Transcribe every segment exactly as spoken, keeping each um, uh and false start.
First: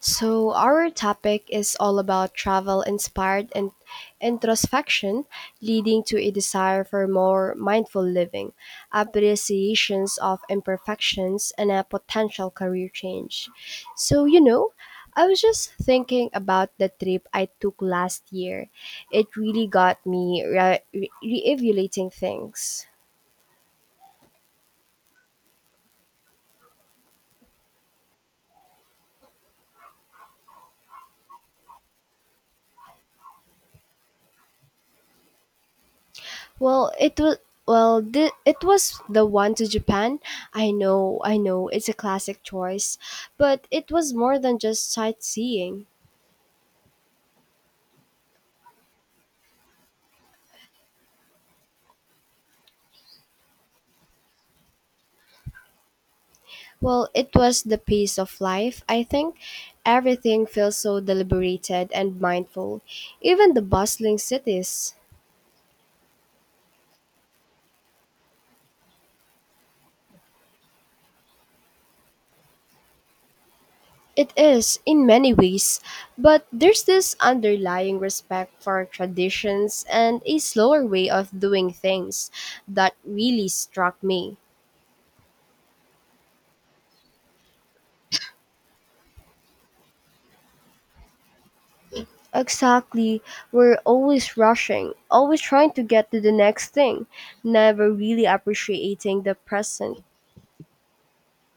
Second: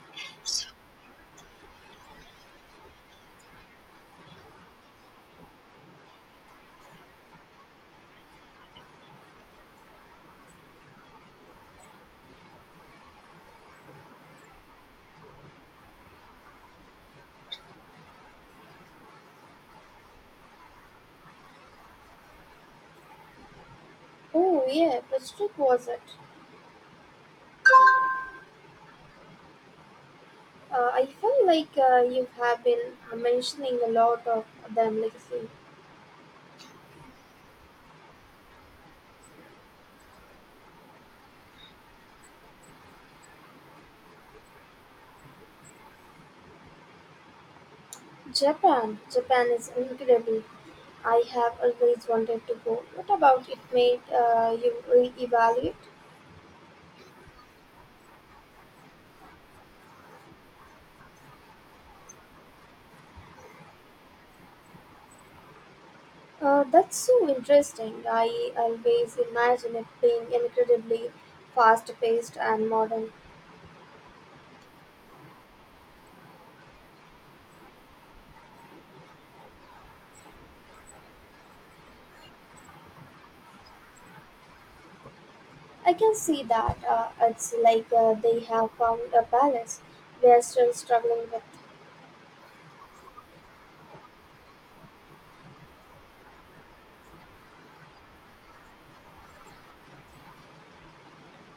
So, our topic is all about travel inspired and introspection, leading to a desire for more mindful living, appreciations of imperfections, and a potential career change. So, you know, I was just thinking about the trip I took last year. It really got me re- re- reevaluating things. Oh, yeah, which trip was it? Uh, I feel like uh, you have been uh, mentioning a lot of them, like say, Well, it was well, thi- it was the one to Japan. I know, I know, it's a classic choice, but it was more than just sightseeing. Japan. Japan is incredible. I have always wanted to go. What about it made uh, you re-evaluate? Well, it was the pace of life. I think everything feels so deliberated and mindful, even the bustling cities. Uh, that's so interesting. I always imagine it being incredibly fast-paced and modern. It is in many ways, but there's this underlying respect for traditions and a slower way of doing things that really struck me. I can see that. Uh, it's like uh, they have found a balance. We are still struggling with. Exactly. We're always rushing, always trying to get to the next thing, never really appreciating the present.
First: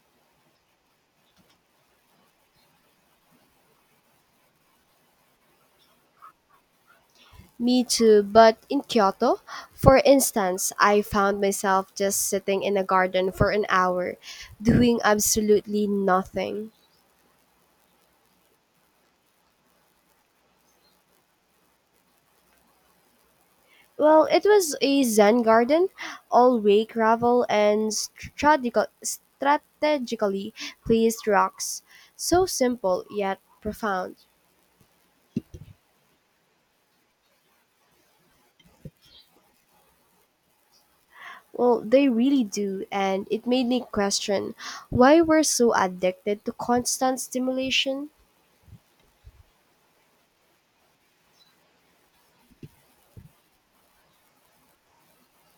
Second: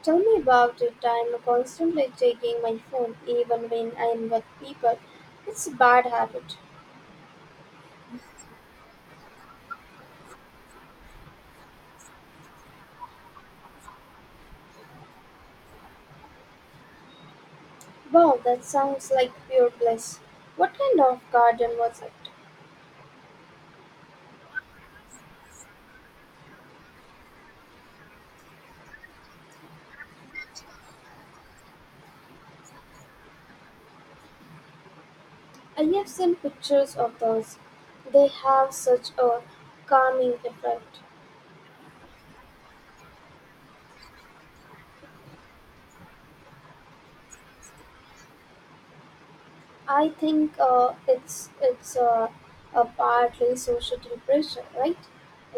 Tell me about it. I'm constantly checking my phone even when I'm with people. It's a bad habit. Me too, but in Kyoto, for instance, I found myself just sitting in a garden for an hour, doing absolutely nothing. Wow, that sounds like pure bliss. What kind of garden was it? Well, it was a Zen garden, all way gravel and strategical, strategically placed rocks. So simple yet profound. I have seen pictures of those. They have such a calming effect. Well, they really do, and it made me question why we're so addicted to constant stimulation. I think uh, it's it's uh, a partly social pressure, right?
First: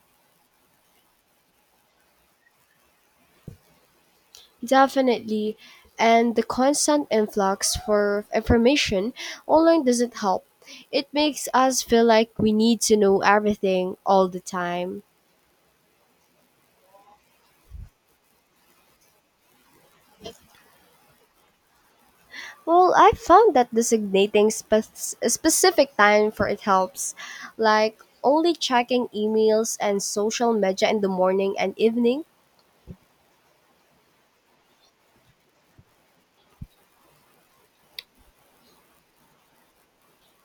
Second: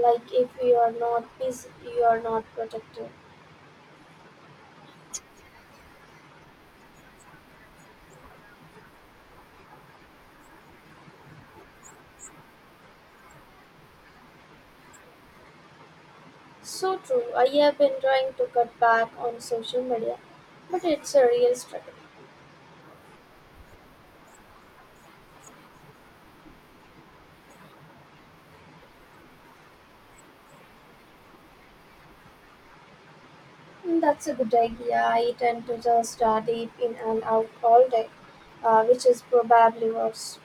Like if you are not busy, you are not productive. Definitely, and the constant influx for information online doesn't help. It makes us feel like we need to know everything all the time. So true. I have been trying to cut back on social media, but it's a real struggle. Well, I found that designating spec- a specific time for it helps, like only checking emails and social media in the morning and evening. Mm, that's a good idea. I tend to just uh, deep in and out all day, uh, which is probably worse.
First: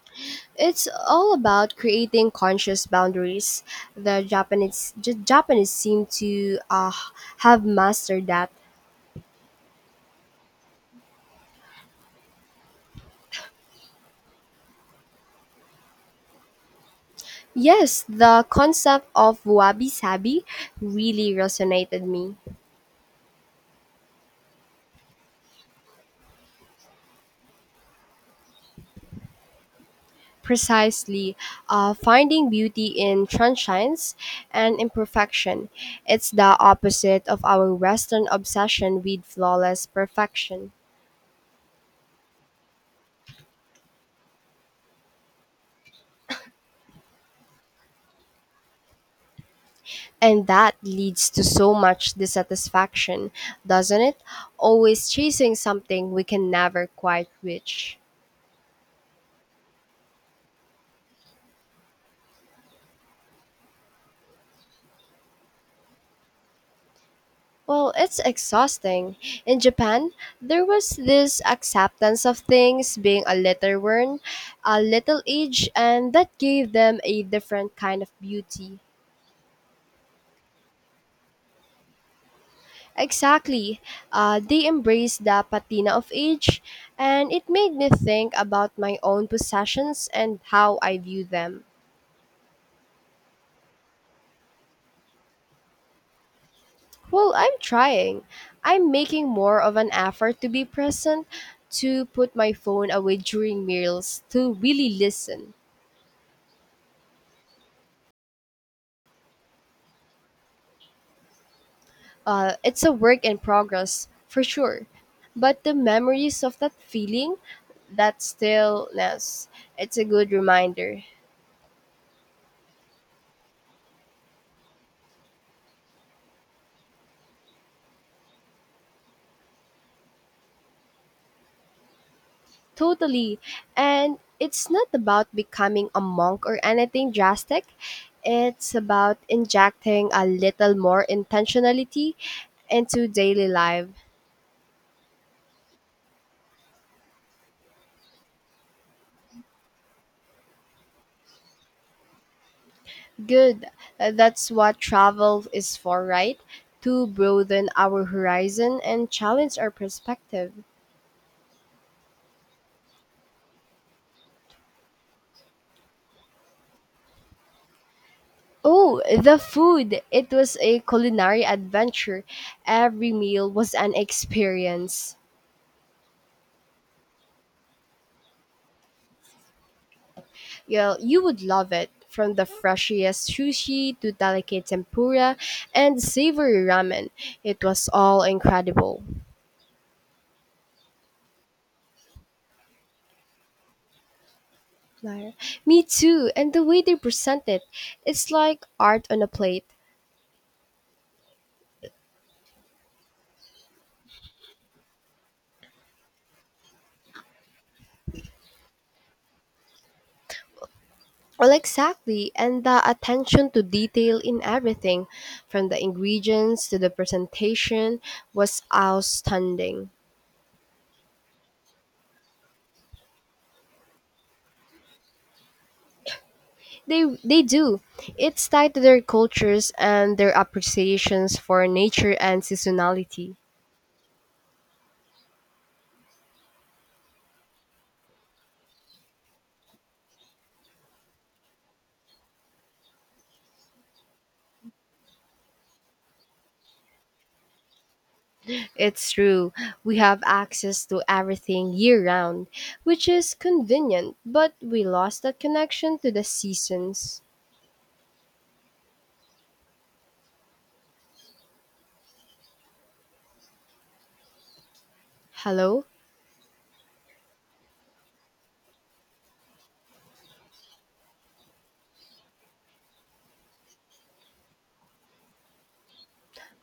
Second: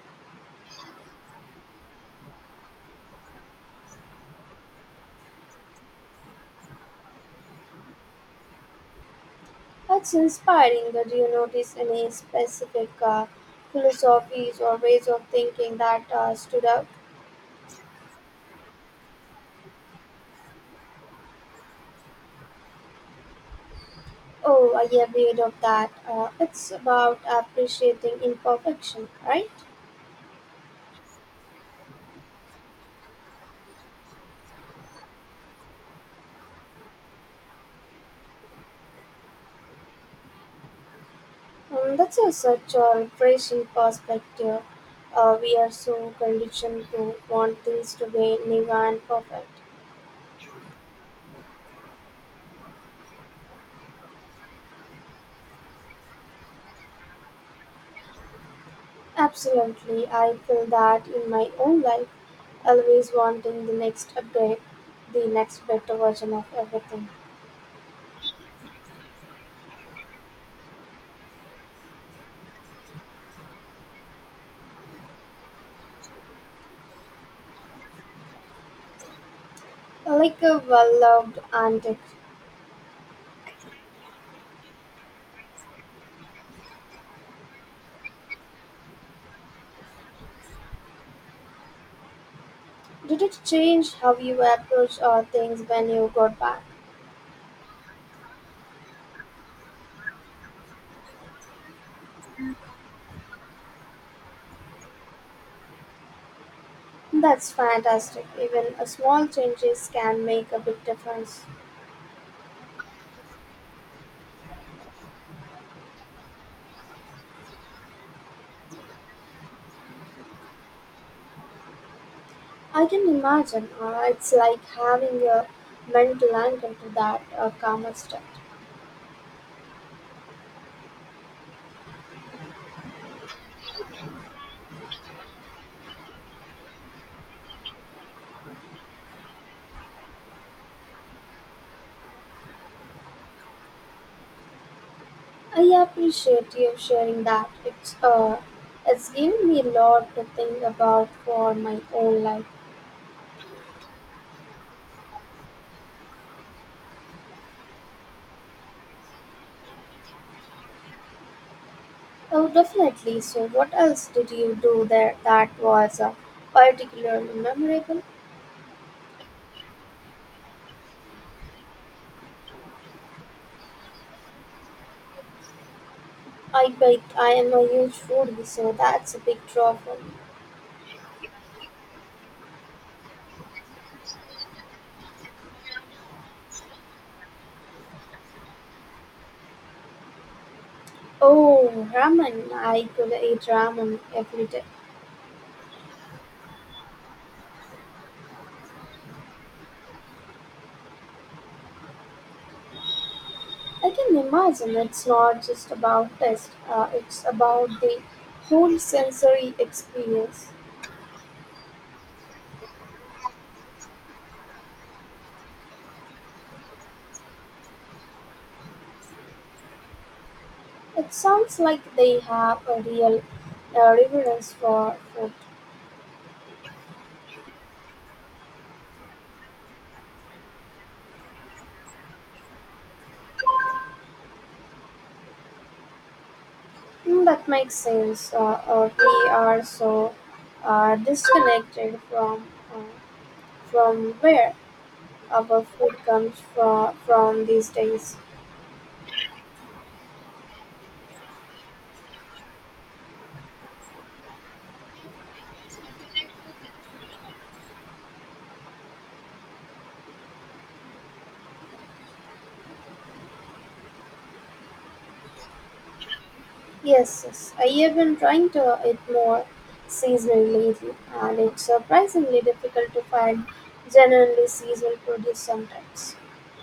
It's all about creating conscious boundaries. The Japanese the Japanese seem to uh, have mastered that. That's inspiring. But do you notice any specific uh, philosophies or ways of thinking that uh, stood out? Yes, the concept of wabi sabi really resonated me. Oh, I have read of that. Uh, it's about appreciating imperfection, right? Precisely, uh, finding beauty in sunshines and imperfection. It's the opposite of our Western obsession with flawless perfection. Um, that's a, such a refreshing perspective. Uh, we are so conditioned to want things to be never and perfect. And that leads to so much dissatisfaction, doesn't it? Always chasing something we can never quite reach. Absolutely, I feel that in my own life, always wanting the next upgrade, the next better version of everything. Well, it's exhausting. In Japan, there was this acceptance of things being a little worn, a little aged, and that gave them a different kind of beauty. Like a well loved antique. Exactly. Uh, they embraced the patina of age, and it made me think about my own possessions and how I view them. Did it change how you approach uh, things when you got back? Well, I'm trying. I'm making more of an effort to be present, to put my phone away during meals, to really listen. That's fantastic. Even a small changes can make a big difference. Uh, it's a work in progress, for sure. But the memories of that feeling, that stillness, it's a good reminder. I can imagine uh, it's like having a mental anchor to that uh, calmer state. Totally. And it's not about becoming a monk or anything drastic. It's about injecting a little more intentionality into daily life. I appreciate you sharing that. It's uh, it's given me a lot to think about for my own life. Good. Uh, That's what travel is for, right? To broaden our horizon and challenge our perspective. Oh, definitely. So, what else did you do there that was uh, particularly memorable? Oh, the food! It was a culinary adventure. Every meal was an experience. I bet I am a huge foodie, so that's a big draw for me. Yeah, you would love it. From the freshest sushi to delicate tempura and savory ramen, it was all incredible. Oh, ramen! I could eat ramen every day. Liar. Me too, and the way they present it, it's like art on a plate. I can imagine it's not just about taste, uh, it's about the whole sensory experience. Well, exactly, and the attention to detail in everything, from the ingredients to the presentation, was outstanding. It sounds like they have a real uh, reverence for food. They they do. It's tied to their cultures and their appreciations for nature and seasonality. Mm, that makes sense. Uh, uh, we are so uh, disconnected from uh, from where our food comes from, from these days. It's true. We have access to everything year round, which is convenient, but we lost that connection to the seasons. Hello? Yes, yes. I have been trying to uh, eat more seasonally lately, and it's surprisingly difficult to find genuinely seasonal produce sometimes.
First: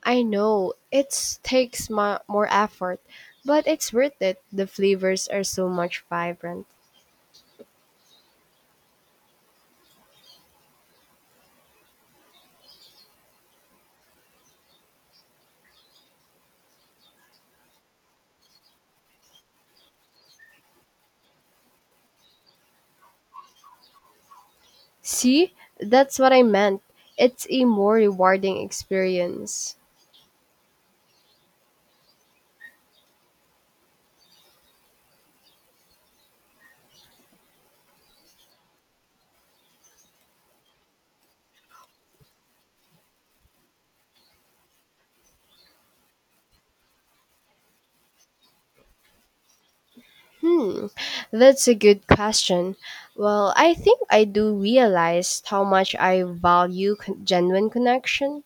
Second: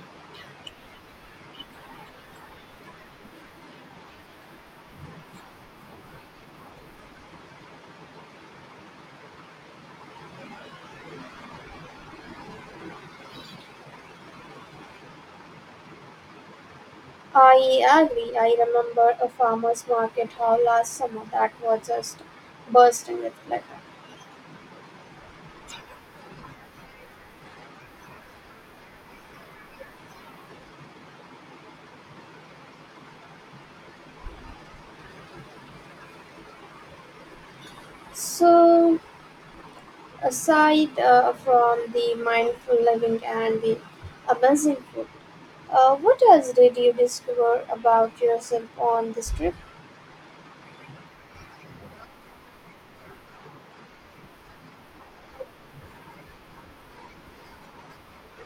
I know it takes mu more effort, but it's worth it. The flavors are so much vibrant. I agree. I remember a farmer's market hall last summer that was just bursting with life. See, that's what I meant. It's a more rewarding experience. So, aside uh, from the mindful living and the amazing food, uh, what else did you discover about yourself on this trip, Hmm, that's a good question. Well, I think I do realize how much I value con- genuine connection.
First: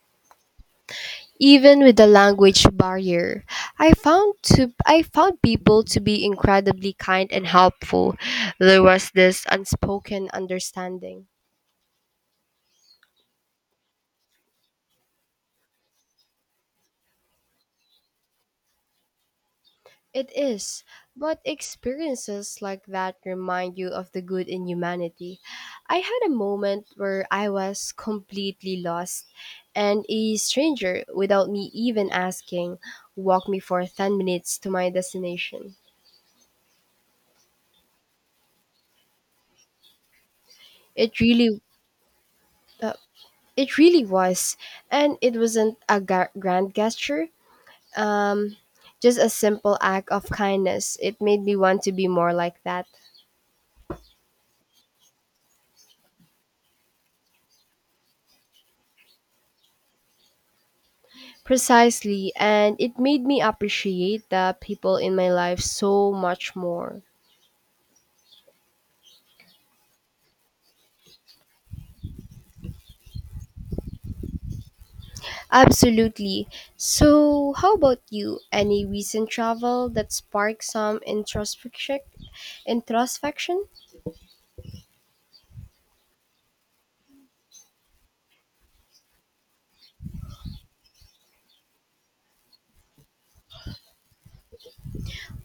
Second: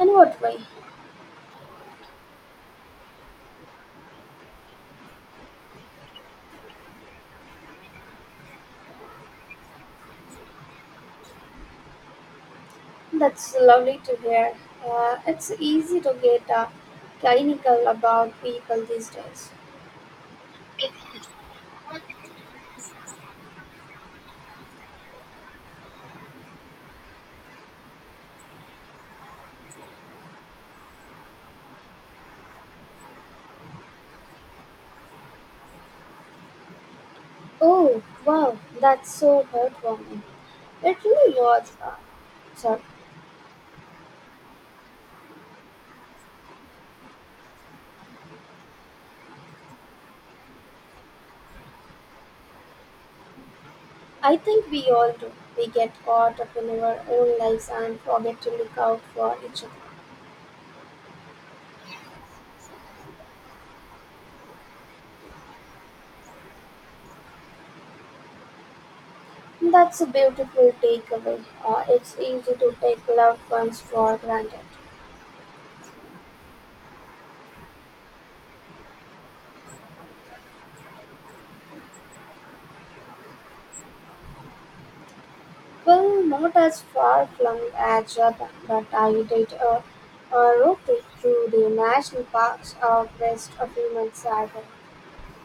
and what way? Even with the language barrier, I found to I found people to be incredibly kind and helpful. There was this unspoken understanding. That's lovely to hear. Uh, it's easy to get uh, clinical about people these days. It is, but experiences like that remind you of the good in humanity. I had a moment where I was completely lost, and a stranger, without me even asking, walked me for ten minutes to my destination. Oh, wow, that's so heartwarming. It It really really was. Uh, so uh, It really was. And it wasn't a ga- grand gesture, um, just a simple act of kindness. It made me want to be more like that. I think we all do. We get caught up in our own lives and forget to look out for each Precisely. And it made me appreciate the people in my life so much more. other. That's a beautiful takeaway. Uh, it's easy to take loved ones for granted. Absolutely. So, how about you? Any recent travel that sparked some introspection? Introspection? Well, not as far flung as Jordan, but I did a, a road trip through the national parks of west a few months ago.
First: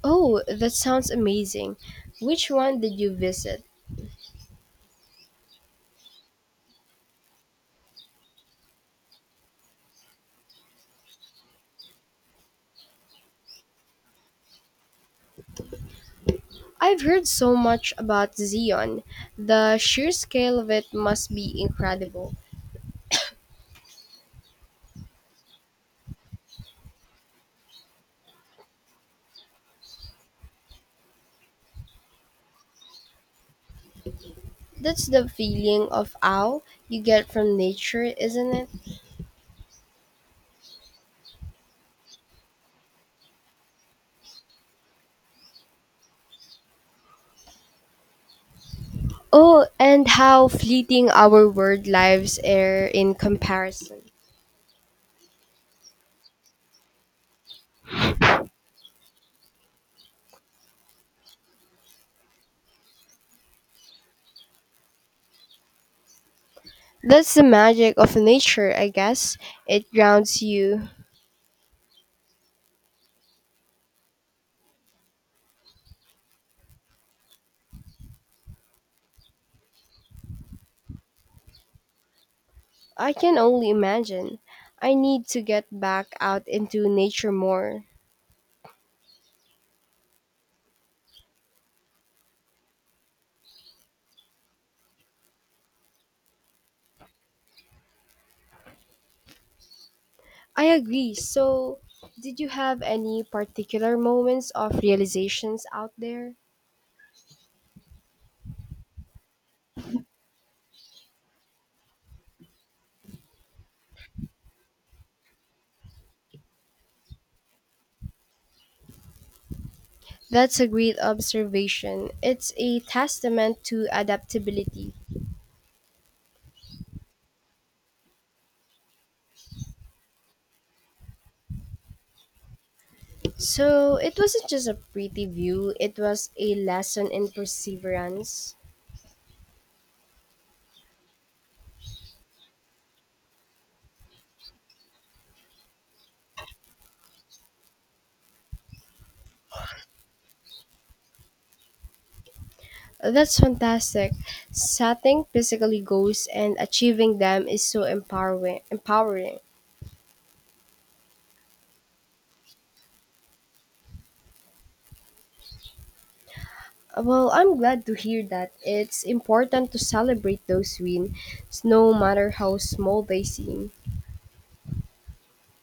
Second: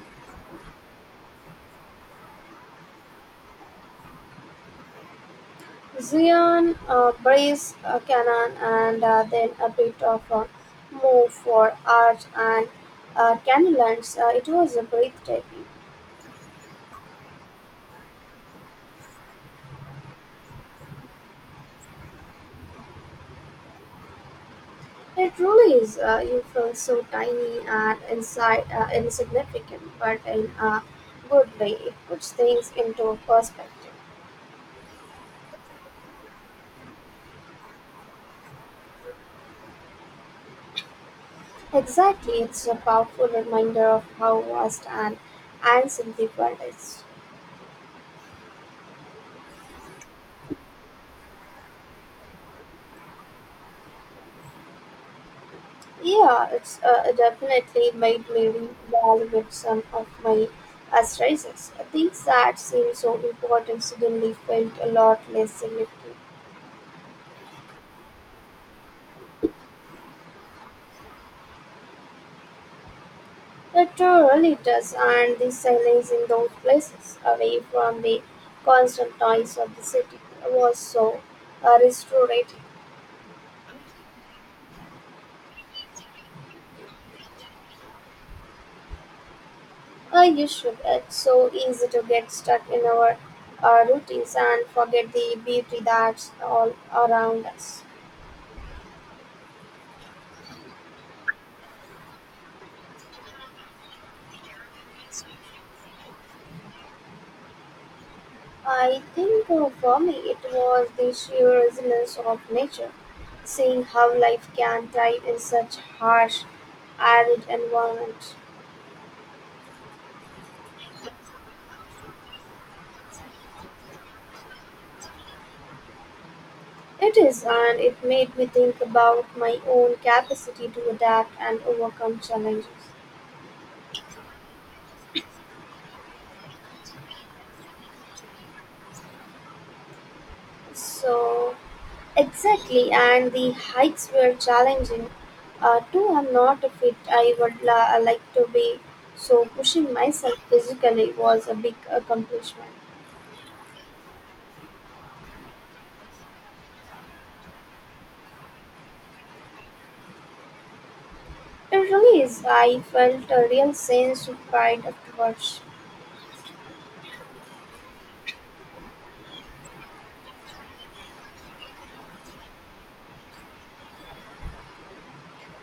Oh, that sounds amazing. Which one did you visit? Zion, uh, Breeze, uh, Canaan, and uh, then a bit of a move for Arch and uh, Canyonlands. Uh, it was a breathtaking. I've heard so much about Zion. The sheer scale of it must be incredible. It really is. Uh, you feel so tiny and inside uh, insignificant, but in a good way, it puts things into perspective. That's the feeling of awe you get from nature, isn't it? Exactly, it's a powerful reminder of how vast and ancient the world is. Oh, and how fleeting our world lives are in comparison. Yeah, it's uh, definitely made me reevaluate some of my asterisks. Things that seem so important suddenly felt a lot less significant. That's the magic of nature, I guess. It grounds you. It uh, really does, and the silence in those places, away from the constant noise of the city, was so uh, restorative. I can only imagine. I need to get back out into nature more. Uh, you should. It's so easy to get stuck in our uh, routines and forget the beauty that's all around us. I agree. So, did you have any particular moments of realizations out there? I think uh, for me it was the sheer resilience of nature, seeing how life can thrive in such harsh, arid environment. That's a great observation. It's a testament to adaptability. It is, and it made me think about my own capacity to adapt and overcome challenges. So, it wasn't just a pretty view, it was a lesson in perseverance. So, Exactly, and the hikes were challenging. Uh, too, I'm not fit. I would la- uh, like to be. So, pushing myself physically was a big accomplishment. That's fantastic. Setting basically goals and achieving them is so empowering. Empowering. It really is. I felt a real sense of pride afterwards. Well, I'm glad to hear that. It's important to celebrate those wins, no matter how small they seem.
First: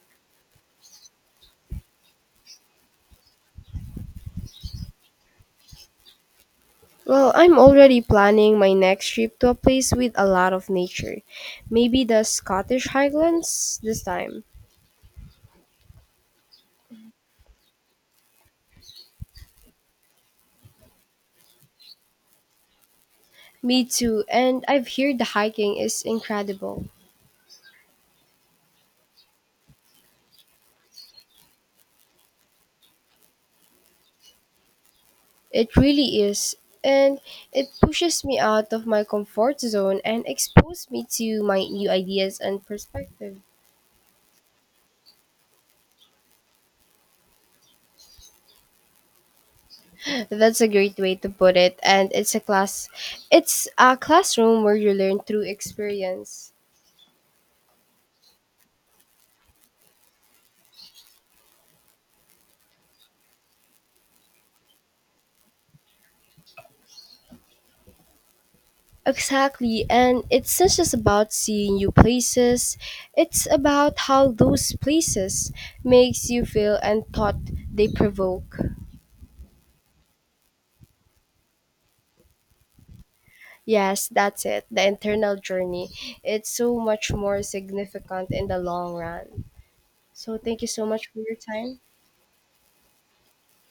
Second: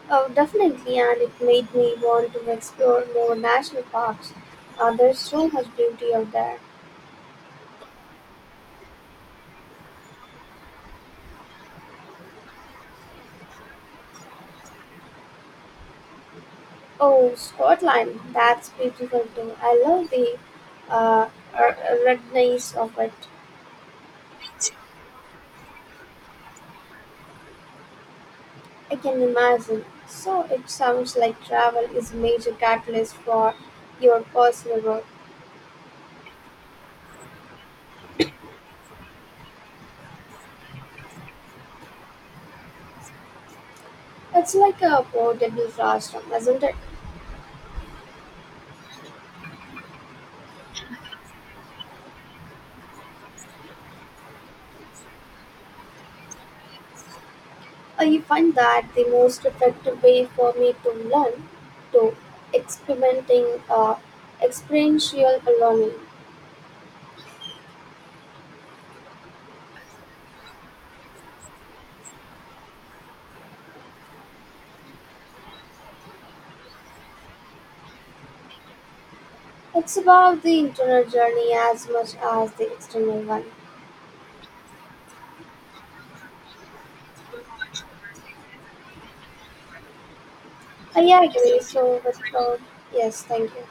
Oh, definitely, and it made me want to explore more national parks. Uh, there's so much beauty out there. Well, I'm already planning my next trip to a place with a lot of nature. Maybe the Scottish Highlands this time. Oh, Scotland, that's beautiful too. I love the uh, r- redness of it. Me too, and I've heard the hiking is incredible. I can imagine. So it sounds like travel is a major catalyst for your personal growth. It really is, and it pushes me out of my comfort zone and exposes me to my new ideas and perspective. It's like a portable classroom, isn't it? That's a great way to put it, and it's a class it's a classroom where you learn through experience. I find that the most effective way for me to learn to experimenting uh, experiential learning. Exactly, and it's not just about seeing new places, it's about how those places makes you feel and thought they provoke. It's about the internal journey as much as the external one. Yes, that's it, the internal journey. It's so much more significant in the long run. So thank you so I much for your agree. time. So with uh, yes, thank you.